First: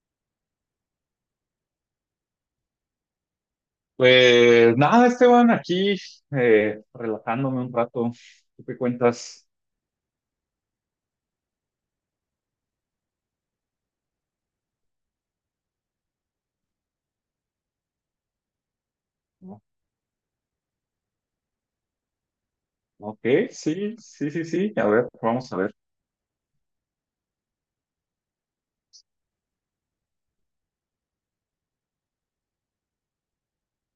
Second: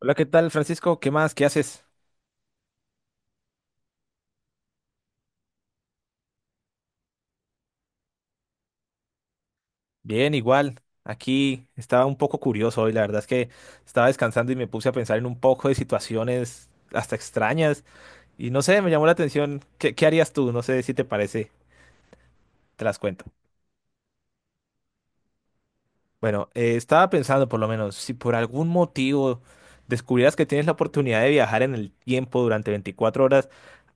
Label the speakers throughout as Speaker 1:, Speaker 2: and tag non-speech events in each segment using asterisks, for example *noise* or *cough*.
Speaker 1: Hola, ¿qué tal, Francisco? ¿Qué más? ¿Qué haces?
Speaker 2: Pues nada, Esteban, aquí, relajándome un rato. ¿Tú qué cuentas?
Speaker 1: Bien, igual. Aquí estaba un poco curioso hoy. La verdad es que estaba descansando y me puse a pensar en un poco de situaciones hasta extrañas. Y no sé, me llamó la
Speaker 2: No.
Speaker 1: atención. ¿Qué harías tú? No sé si te parece. Te las
Speaker 2: Ok,
Speaker 1: cuento.
Speaker 2: sí, sí, sí, sí. A ver, vamos a ver.
Speaker 1: Bueno, estaba pensando por lo menos, si por algún motivo descubrieras que tienes la oportunidad de viajar en el tiempo durante 24 horas,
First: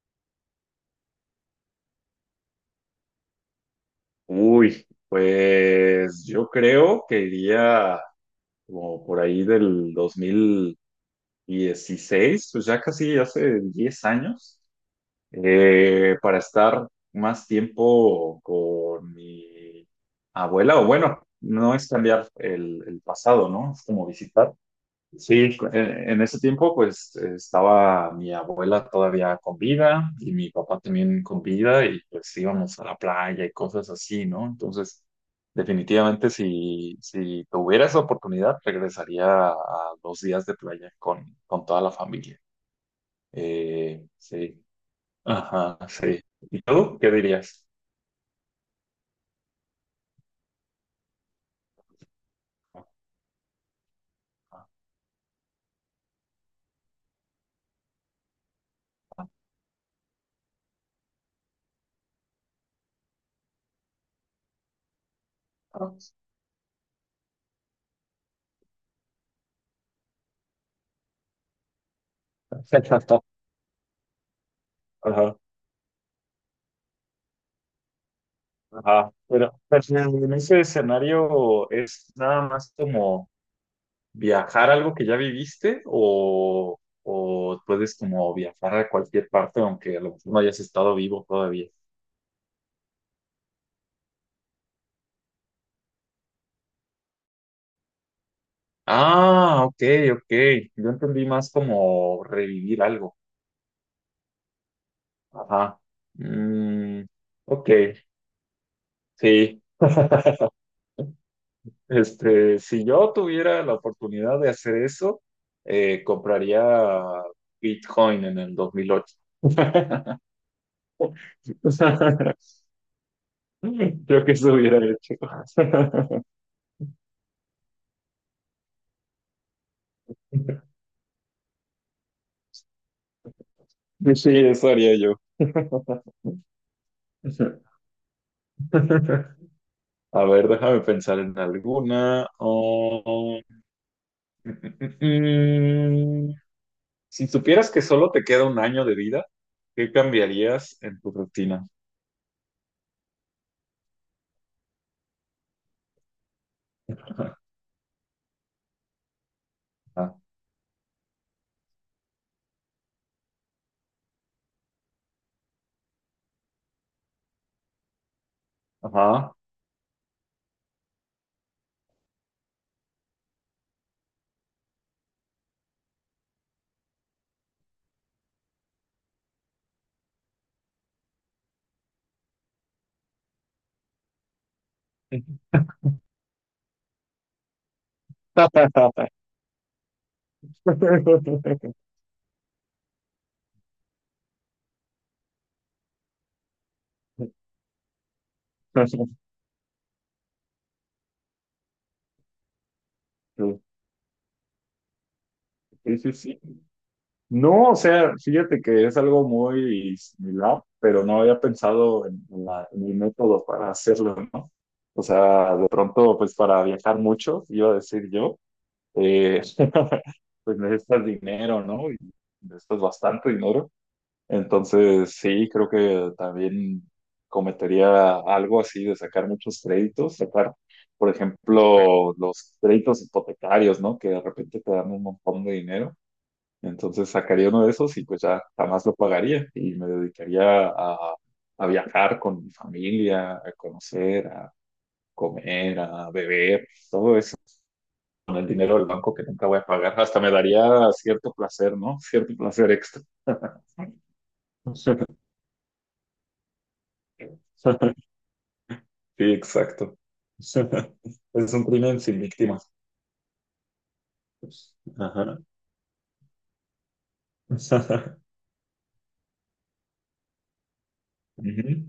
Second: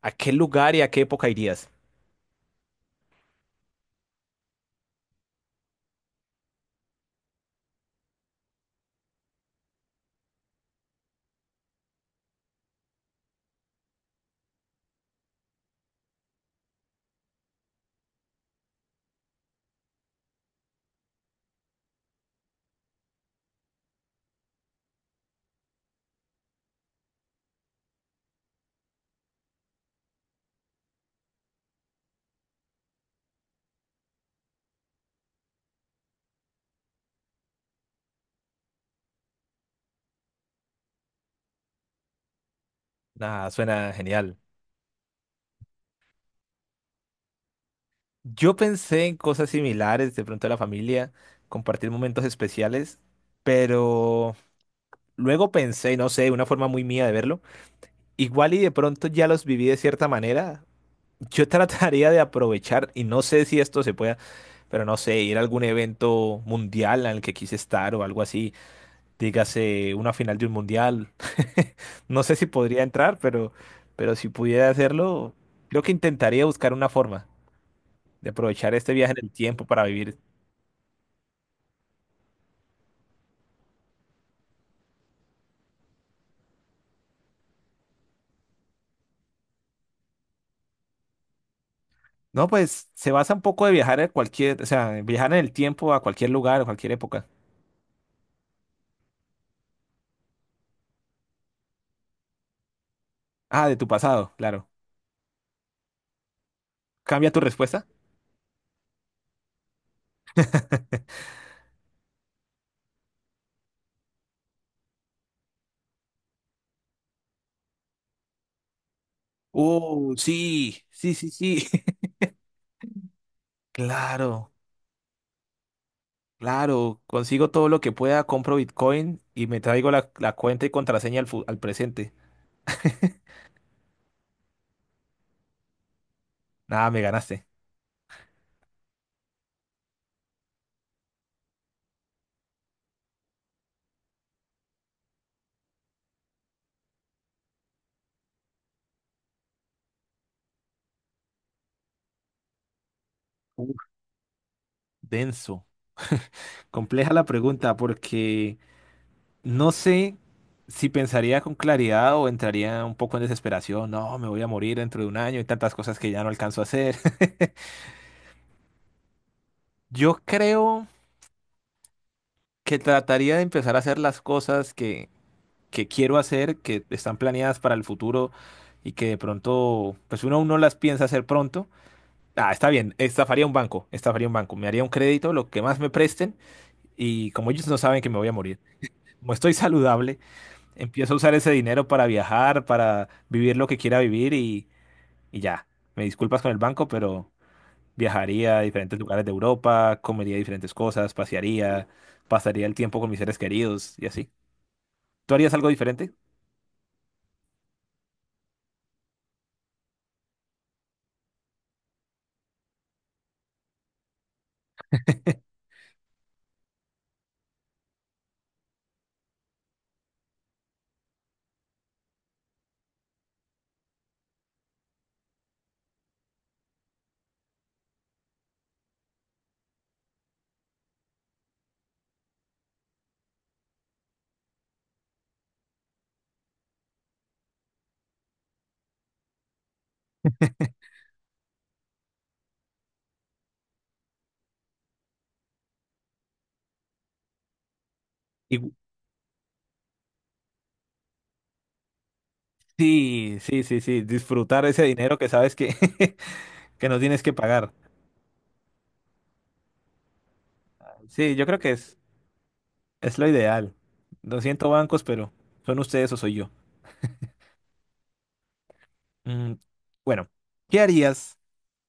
Speaker 1: ¿a qué lugar y a qué época irías?
Speaker 2: Uy, pues yo creo que iría como por ahí del 2016, pues ya casi hace 10 años, para estar más tiempo con mi abuela, o bueno, no es cambiar el pasado, ¿no? Es como visitar. Sí, en ese tiempo pues estaba mi abuela todavía con vida y mi papá también con vida y pues íbamos a la playa y cosas así, ¿no? Entonces, definitivamente si tuviera esa oportunidad, regresaría a dos días de playa con toda la familia.
Speaker 1: Nada, suena genial.
Speaker 2: Sí, ajá, sí. ¿Y tú qué dirías?
Speaker 1: Yo pensé en cosas similares, de pronto la familia, compartir momentos especiales, pero luego pensé, no sé, una forma muy mía de verlo, igual y de pronto ya los viví de cierta manera, yo *laughs* trataría de aprovechar, y no sé si esto se pueda, pero no sé, ir a algún
Speaker 2: *laughs*
Speaker 1: evento mundial en el que quise estar o algo así, dígase una final de un mundial, *laughs* no sé si podría entrar,
Speaker 2: Exacto.
Speaker 1: pero si pudiera hacerlo,
Speaker 2: Ajá,
Speaker 1: creo que intentaría buscar una forma de aprovechar este
Speaker 2: ajá.
Speaker 1: viaje en el
Speaker 2: Pero,
Speaker 1: tiempo
Speaker 2: pero
Speaker 1: para vivir.
Speaker 2: en ese escenario es nada más como viajar a algo que ya viviste, o puedes como viajar a cualquier parte aunque a lo mejor no hayas estado vivo todavía.
Speaker 1: No, pues se basa un poco de viajar a cualquier, o sea, viajar en el tiempo a cualquier lugar, a cualquier época.
Speaker 2: Ah, ok, ok. Yo entendí más como revivir algo.
Speaker 1: Ah, de tu pasado, claro.
Speaker 2: Ajá. Mm,
Speaker 1: ¿Cambia tu
Speaker 2: ok,
Speaker 1: respuesta?
Speaker 2: sí. *laughs* Este, si yo tuviera la oportunidad de hacer eso, compraría Bitcoin en el 2008. *laughs*
Speaker 1: Oh, sí, sí, sí, sí. *laughs*
Speaker 2: Creo que
Speaker 1: Claro,
Speaker 2: eso hubiera hecho.
Speaker 1: claro. Consigo todo lo que pueda, compro Bitcoin y me traigo la cuenta y
Speaker 2: *laughs*
Speaker 1: contraseña al, al presente.
Speaker 2: *laughs* Sí, eso haría yo. *laughs*
Speaker 1: Nada, me ganaste.
Speaker 2: A ver, déjame pensar en alguna. Oh, *laughs* mm, mm, mm. Si supieras que solo te queda un año de vida, ¿qué cambiarías en tu rutina?
Speaker 1: Uf, denso. Compleja la pregunta porque no
Speaker 2: Ah.
Speaker 1: sé si pensaría con claridad o entraría un poco en desesperación. No, me voy a morir dentro de un año y tantas cosas que ya no alcanzo a hacer. *laughs*
Speaker 2: Ajá.
Speaker 1: Yo creo que trataría de empezar a hacer las cosas que quiero hacer, que están planeadas para el futuro y que de pronto, pues uno aún no las piensa hacer pronto. Ah, está bien, estafaría un banco, me haría un crédito, lo que más me presten y como ellos no saben que me voy a morir, como estoy saludable. Empiezo a usar ese
Speaker 2: *laughs*
Speaker 1: dinero para viajar, para vivir lo que quiera vivir y ya. Me disculpas con el banco, pero viajaría a diferentes lugares de Europa, comería diferentes cosas, pasearía, pasaría el tiempo con mis seres queridos y así. ¿Tú harías algo
Speaker 2: Sí, sí,
Speaker 1: diferente?
Speaker 2: sí. No, o sea, fíjate que es algo muy similar, pero no había pensado en en el método para hacerlo, ¿no? O sea, de pronto, pues para viajar mucho, iba a decir yo, eh, *laughs* pues necesitas dinero, ¿no? Y necesitas bastante dinero. Entonces, sí, creo que también cometería algo así de sacar muchos créditos, sacar, por ejemplo, los créditos hipotecarios, ¿no? Que de repente te dan un montón de dinero. Entonces sacaría uno de esos y pues ya jamás lo pagaría y me dedicaría a viajar con mi familia, a conocer, a comer, a beber, con el
Speaker 1: Y,
Speaker 2: dinero del banco que nunca voy a pagar. Hasta me daría cierto placer, ¿no? Cierto placer extra.
Speaker 1: sí, sí, sí,
Speaker 2: *laughs*
Speaker 1: sí, disfrutar ese dinero que sabes que, *laughs* que no tienes que pagar.
Speaker 2: Sí, exacto. *laughs*
Speaker 1: Sí, yo
Speaker 2: Es
Speaker 1: creo
Speaker 2: un
Speaker 1: que
Speaker 2: crimen sin víctimas.
Speaker 1: es lo ideal. Lo siento, bancos, pero
Speaker 2: Ajá.
Speaker 1: son ustedes o soy yo.
Speaker 2: *laughs*
Speaker 1: Mm, bueno, ¿qué harías?
Speaker 2: Ujú.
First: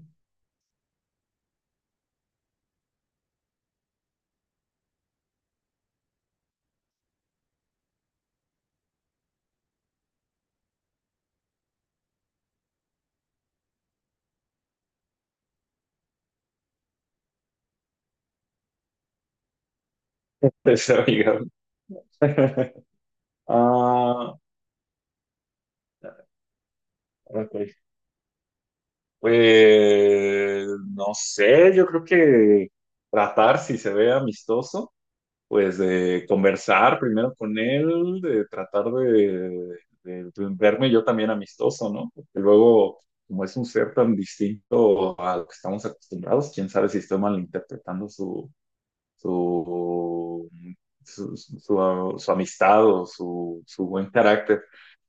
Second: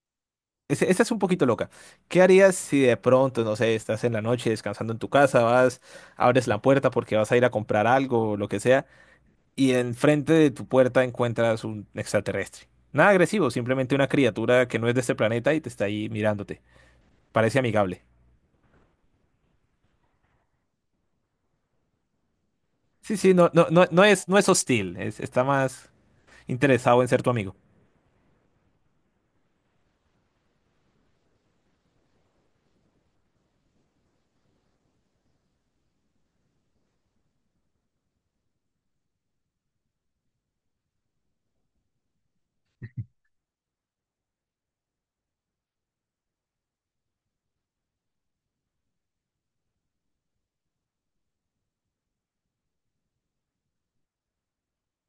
Speaker 1: Esta es un poquito loca. ¿Qué harías si de pronto, no sé, estás en la noche descansando en tu casa, vas, abres la puerta porque vas a ir a comprar algo o lo que sea, y enfrente de tu puerta encuentras un extraterrestre? Nada agresivo, simplemente una criatura que no es de este planeta y te está ahí mirándote. Parece amigable.
Speaker 2: Pues, amiga. *laughs*
Speaker 1: Sí, sí, no, no, no,
Speaker 2: Ah,
Speaker 1: no es hostil, está más interesado en ser tu amigo.
Speaker 2: ok. Pues no sé, yo creo que tratar, si se ve amistoso, pues de conversar primero con él, de tratar de verme yo también amistoso, ¿no? Porque luego, como es un ser tan distinto a lo que estamos acostumbrados, quién sabe si estoy malinterpretando su, su amistad o su buen carácter.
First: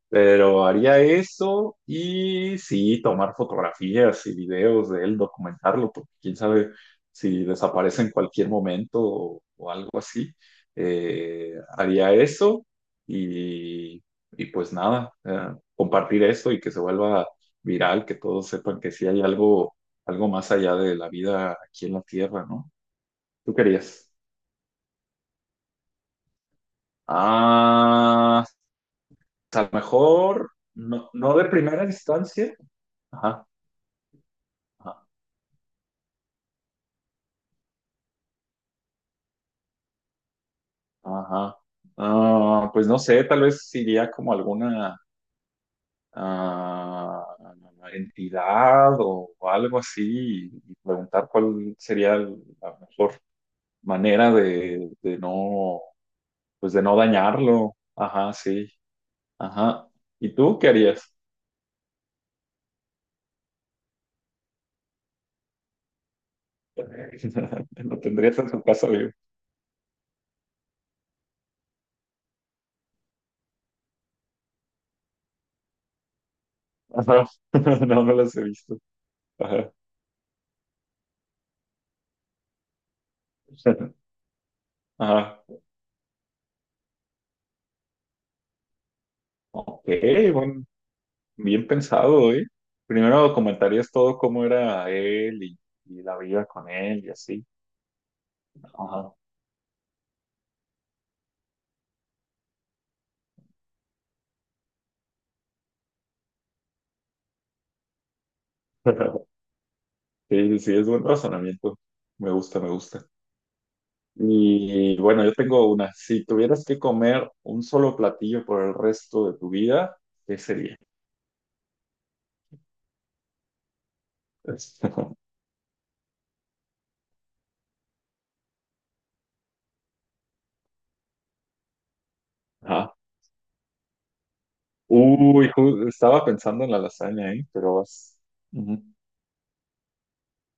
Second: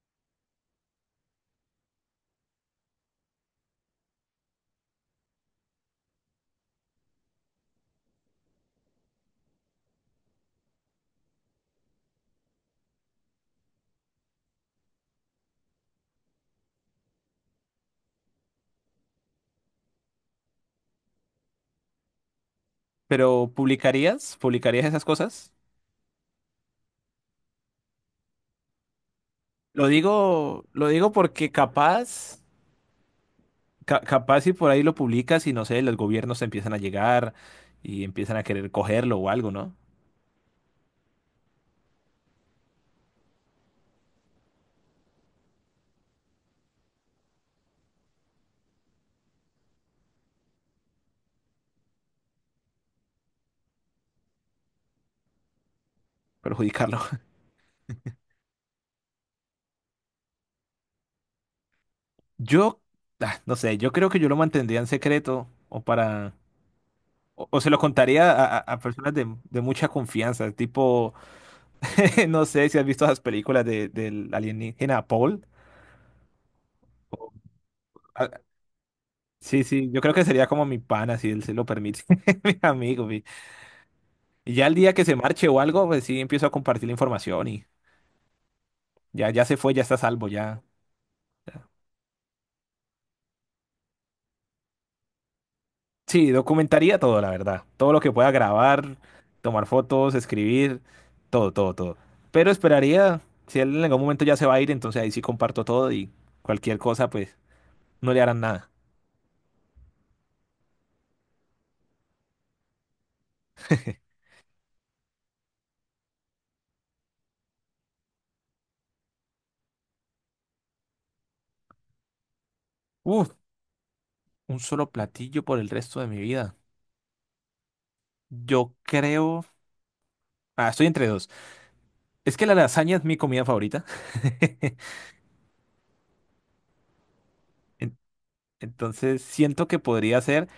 Speaker 2: Pero haría eso y sí, tomar fotografías y videos de él, documentarlo, porque quién sabe si desaparece en cualquier momento, o algo así. Eh, Haría eso y, y pues nada, compartir esto y que se vuelva viral, que todos sepan que sí hay algo, algo más allá de la vida aquí en la Tierra, ¿no?
Speaker 1: Pero
Speaker 2: ¿Tú querías?
Speaker 1: ¿publicarías? ¿Publicarías esas cosas?
Speaker 2: Ah, a lo
Speaker 1: Lo
Speaker 2: mejor,
Speaker 1: digo, lo
Speaker 2: no,
Speaker 1: digo
Speaker 2: no de
Speaker 1: porque
Speaker 2: primera
Speaker 1: capaz.
Speaker 2: instancia. Ajá.
Speaker 1: Capaz si por ahí lo
Speaker 2: Ajá.
Speaker 1: publicas y no sé, los gobiernos te empiezan a llegar y empiezan a querer cogerlo o algo, ¿no?
Speaker 2: Ajá. Ah, pues no sé, tal vez iría como alguna ah, entidad o algo así y preguntar cuál sería la mejor manera de no, pues de no
Speaker 1: Perjudicarlo. *laughs*
Speaker 2: dañarlo. Ajá, sí. Ajá. ¿Y tú qué harías?
Speaker 1: Yo, ah, no sé, yo creo que yo lo mantendría en secreto o para... O, o
Speaker 2: *laughs*
Speaker 1: se lo
Speaker 2: ¿Lo
Speaker 1: contaría
Speaker 2: tendrías en
Speaker 1: a,
Speaker 2: tu
Speaker 1: a
Speaker 2: casa vivo?
Speaker 1: personas de mucha confianza, tipo, *laughs* no sé si has visto esas películas de, del alienígena Paul.
Speaker 2: Ajá. *laughs* No, no
Speaker 1: Ah,
Speaker 2: las he visto.
Speaker 1: sí,
Speaker 2: Ajá.
Speaker 1: sí, yo creo que sería como mi pana, si él se lo permite, *laughs* mi amigo.
Speaker 2: *laughs*
Speaker 1: Y ya el día que se
Speaker 2: Ajá.
Speaker 1: marche o algo, pues sí, empiezo a compartir la información y ya, ya se fue, ya
Speaker 2: Ok,
Speaker 1: está a salvo, ya.
Speaker 2: bueno. Bien pensado, ¿eh? Primero comentarías todo cómo era él y la
Speaker 1: Sí,
Speaker 2: vida con
Speaker 1: documentaría
Speaker 2: él y
Speaker 1: todo, la
Speaker 2: así.
Speaker 1: verdad. Todo lo que pueda grabar,
Speaker 2: Ajá.
Speaker 1: tomar fotos, escribir, todo, todo, todo. Pero esperaría, si él en algún momento ya se va a ir, entonces ahí sí comparto todo y cualquier cosa, pues no le harán nada.
Speaker 2: *laughs* Sí, sí, es buen razonamiento. Me gusta, me gusta.
Speaker 1: *laughs*
Speaker 2: Y bueno, yo tengo una. Si tuvieras que comer un solo platillo por el resto de tu vida, ¿qué sería?
Speaker 1: Uf, un solo
Speaker 2: *laughs*
Speaker 1: platillo por el resto de mi vida. Yo creo... Ah, estoy entre dos. Es que la
Speaker 2: Ajá.
Speaker 1: lasaña es mi comida favorita. *laughs*
Speaker 2: Uy, estaba pensando en la lasaña, ¿eh? Pero
Speaker 1: En-
Speaker 2: vas. Ujú.
Speaker 1: Entonces siento que podría ser,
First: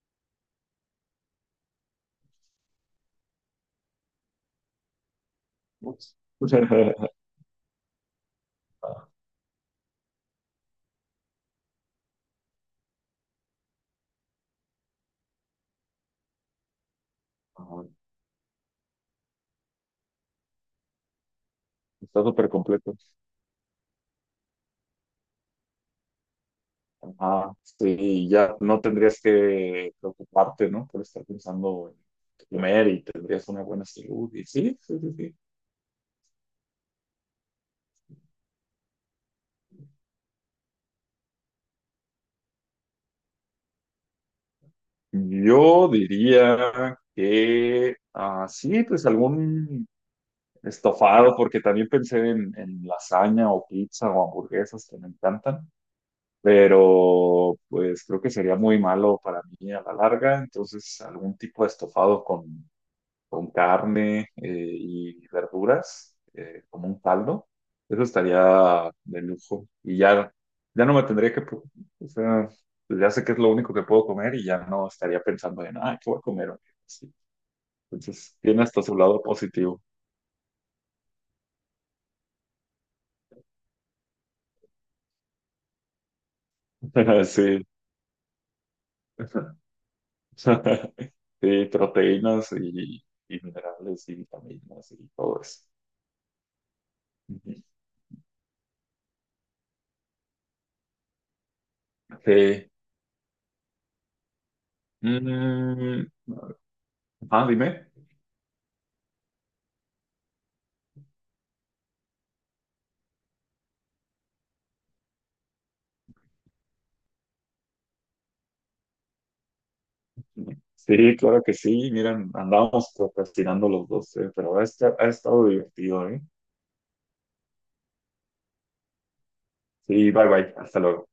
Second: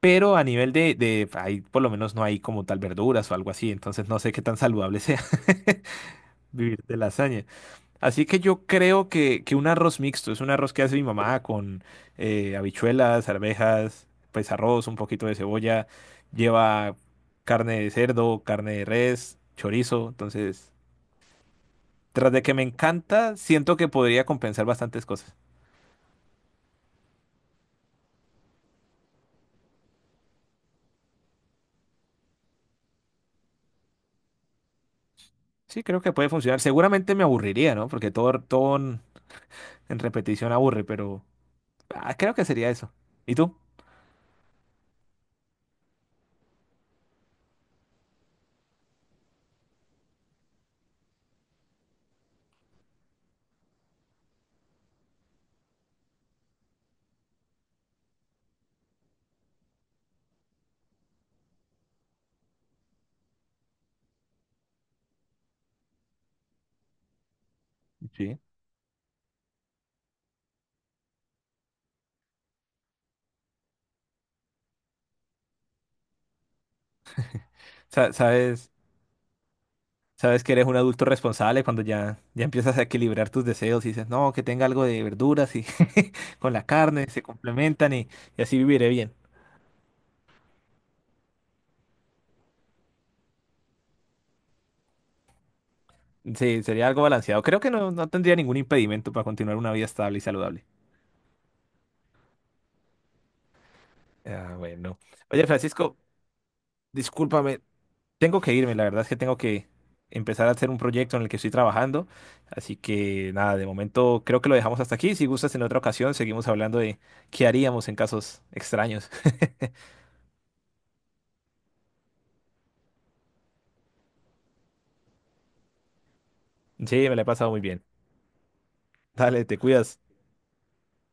Speaker 1: pero a nivel de... Ahí por lo menos no hay como tal verduras o algo así, entonces no sé qué tan saludable sea. *laughs* Vivir de
Speaker 2: *laughs*
Speaker 1: lasaña. Así que yo creo que un arroz mixto es un arroz que hace mi mamá con habichuelas, arvejas, pues arroz, un poquito de cebolla, lleva carne de cerdo, carne de res, chorizo. Entonces,
Speaker 2: Está
Speaker 1: tras de
Speaker 2: súper
Speaker 1: que me
Speaker 2: completo.
Speaker 1: encanta, siento que podría compensar bastantes cosas.
Speaker 2: Ajá, sí, ya no tendrías que preocuparte, ¿no? Por estar pensando en comer, y tendrías una buena salud. Y sí, sí, sí, sí.
Speaker 1: Sí, creo que puede funcionar. Seguramente me aburriría, ¿no? Porque todo, todo en repetición aburre, pero ah, creo que sería eso. ¿Y tú?
Speaker 2: Yo diría que, sí, pues algún estofado, porque también pensé en, lasaña o pizza o hamburguesas que me encantan, pero pues creo que sería muy malo para mí a la larga, entonces algún tipo de estofado con carne, y verduras, como un caldo. Eso
Speaker 1: Sí.
Speaker 2: estaría de lujo. Y ya, ya no me tendría que, o sea, pues ya sé que es lo único que puedo comer y ya no estaría pensando en, "¿qué voy a comer hoy?". Sí. Entonces, tiene
Speaker 1: ¿Sabes?
Speaker 2: hasta su lado positivo.
Speaker 1: Sabes que eres un adulto responsable cuando ya, ya empiezas a equilibrar tus deseos y dices, no, que tenga algo de verduras y *laughs* con la carne se
Speaker 2: *laughs* Sí.
Speaker 1: complementan y así viviré bien.
Speaker 2: *laughs* Sí, proteínas y minerales y vitaminas y todo eso.
Speaker 1: Sí, sería algo balanceado. Creo
Speaker 2: Ujú.
Speaker 1: que no, no tendría ningún impedimento para continuar una vida estable y saludable.
Speaker 2: Sí.
Speaker 1: Ah, bueno. Oye, Francisco,
Speaker 2: Mm,
Speaker 1: discúlpame,
Speaker 2: dime.
Speaker 1: tengo que irme. La verdad es que tengo que empezar a hacer un proyecto en el que estoy trabajando. Así que nada, de momento creo que lo dejamos hasta aquí. Si gustas, en otra ocasión seguimos hablando de qué haríamos en casos extraños.
Speaker 2: Sí, claro que sí. Miren, andábamos procrastinando los dos, pero ha estado divertido, ¿eh?
Speaker 1: *laughs* Sí, me la he pasado muy bien. Dale, te cuidas.
Speaker 2: Sí, bye bye. Hasta luego.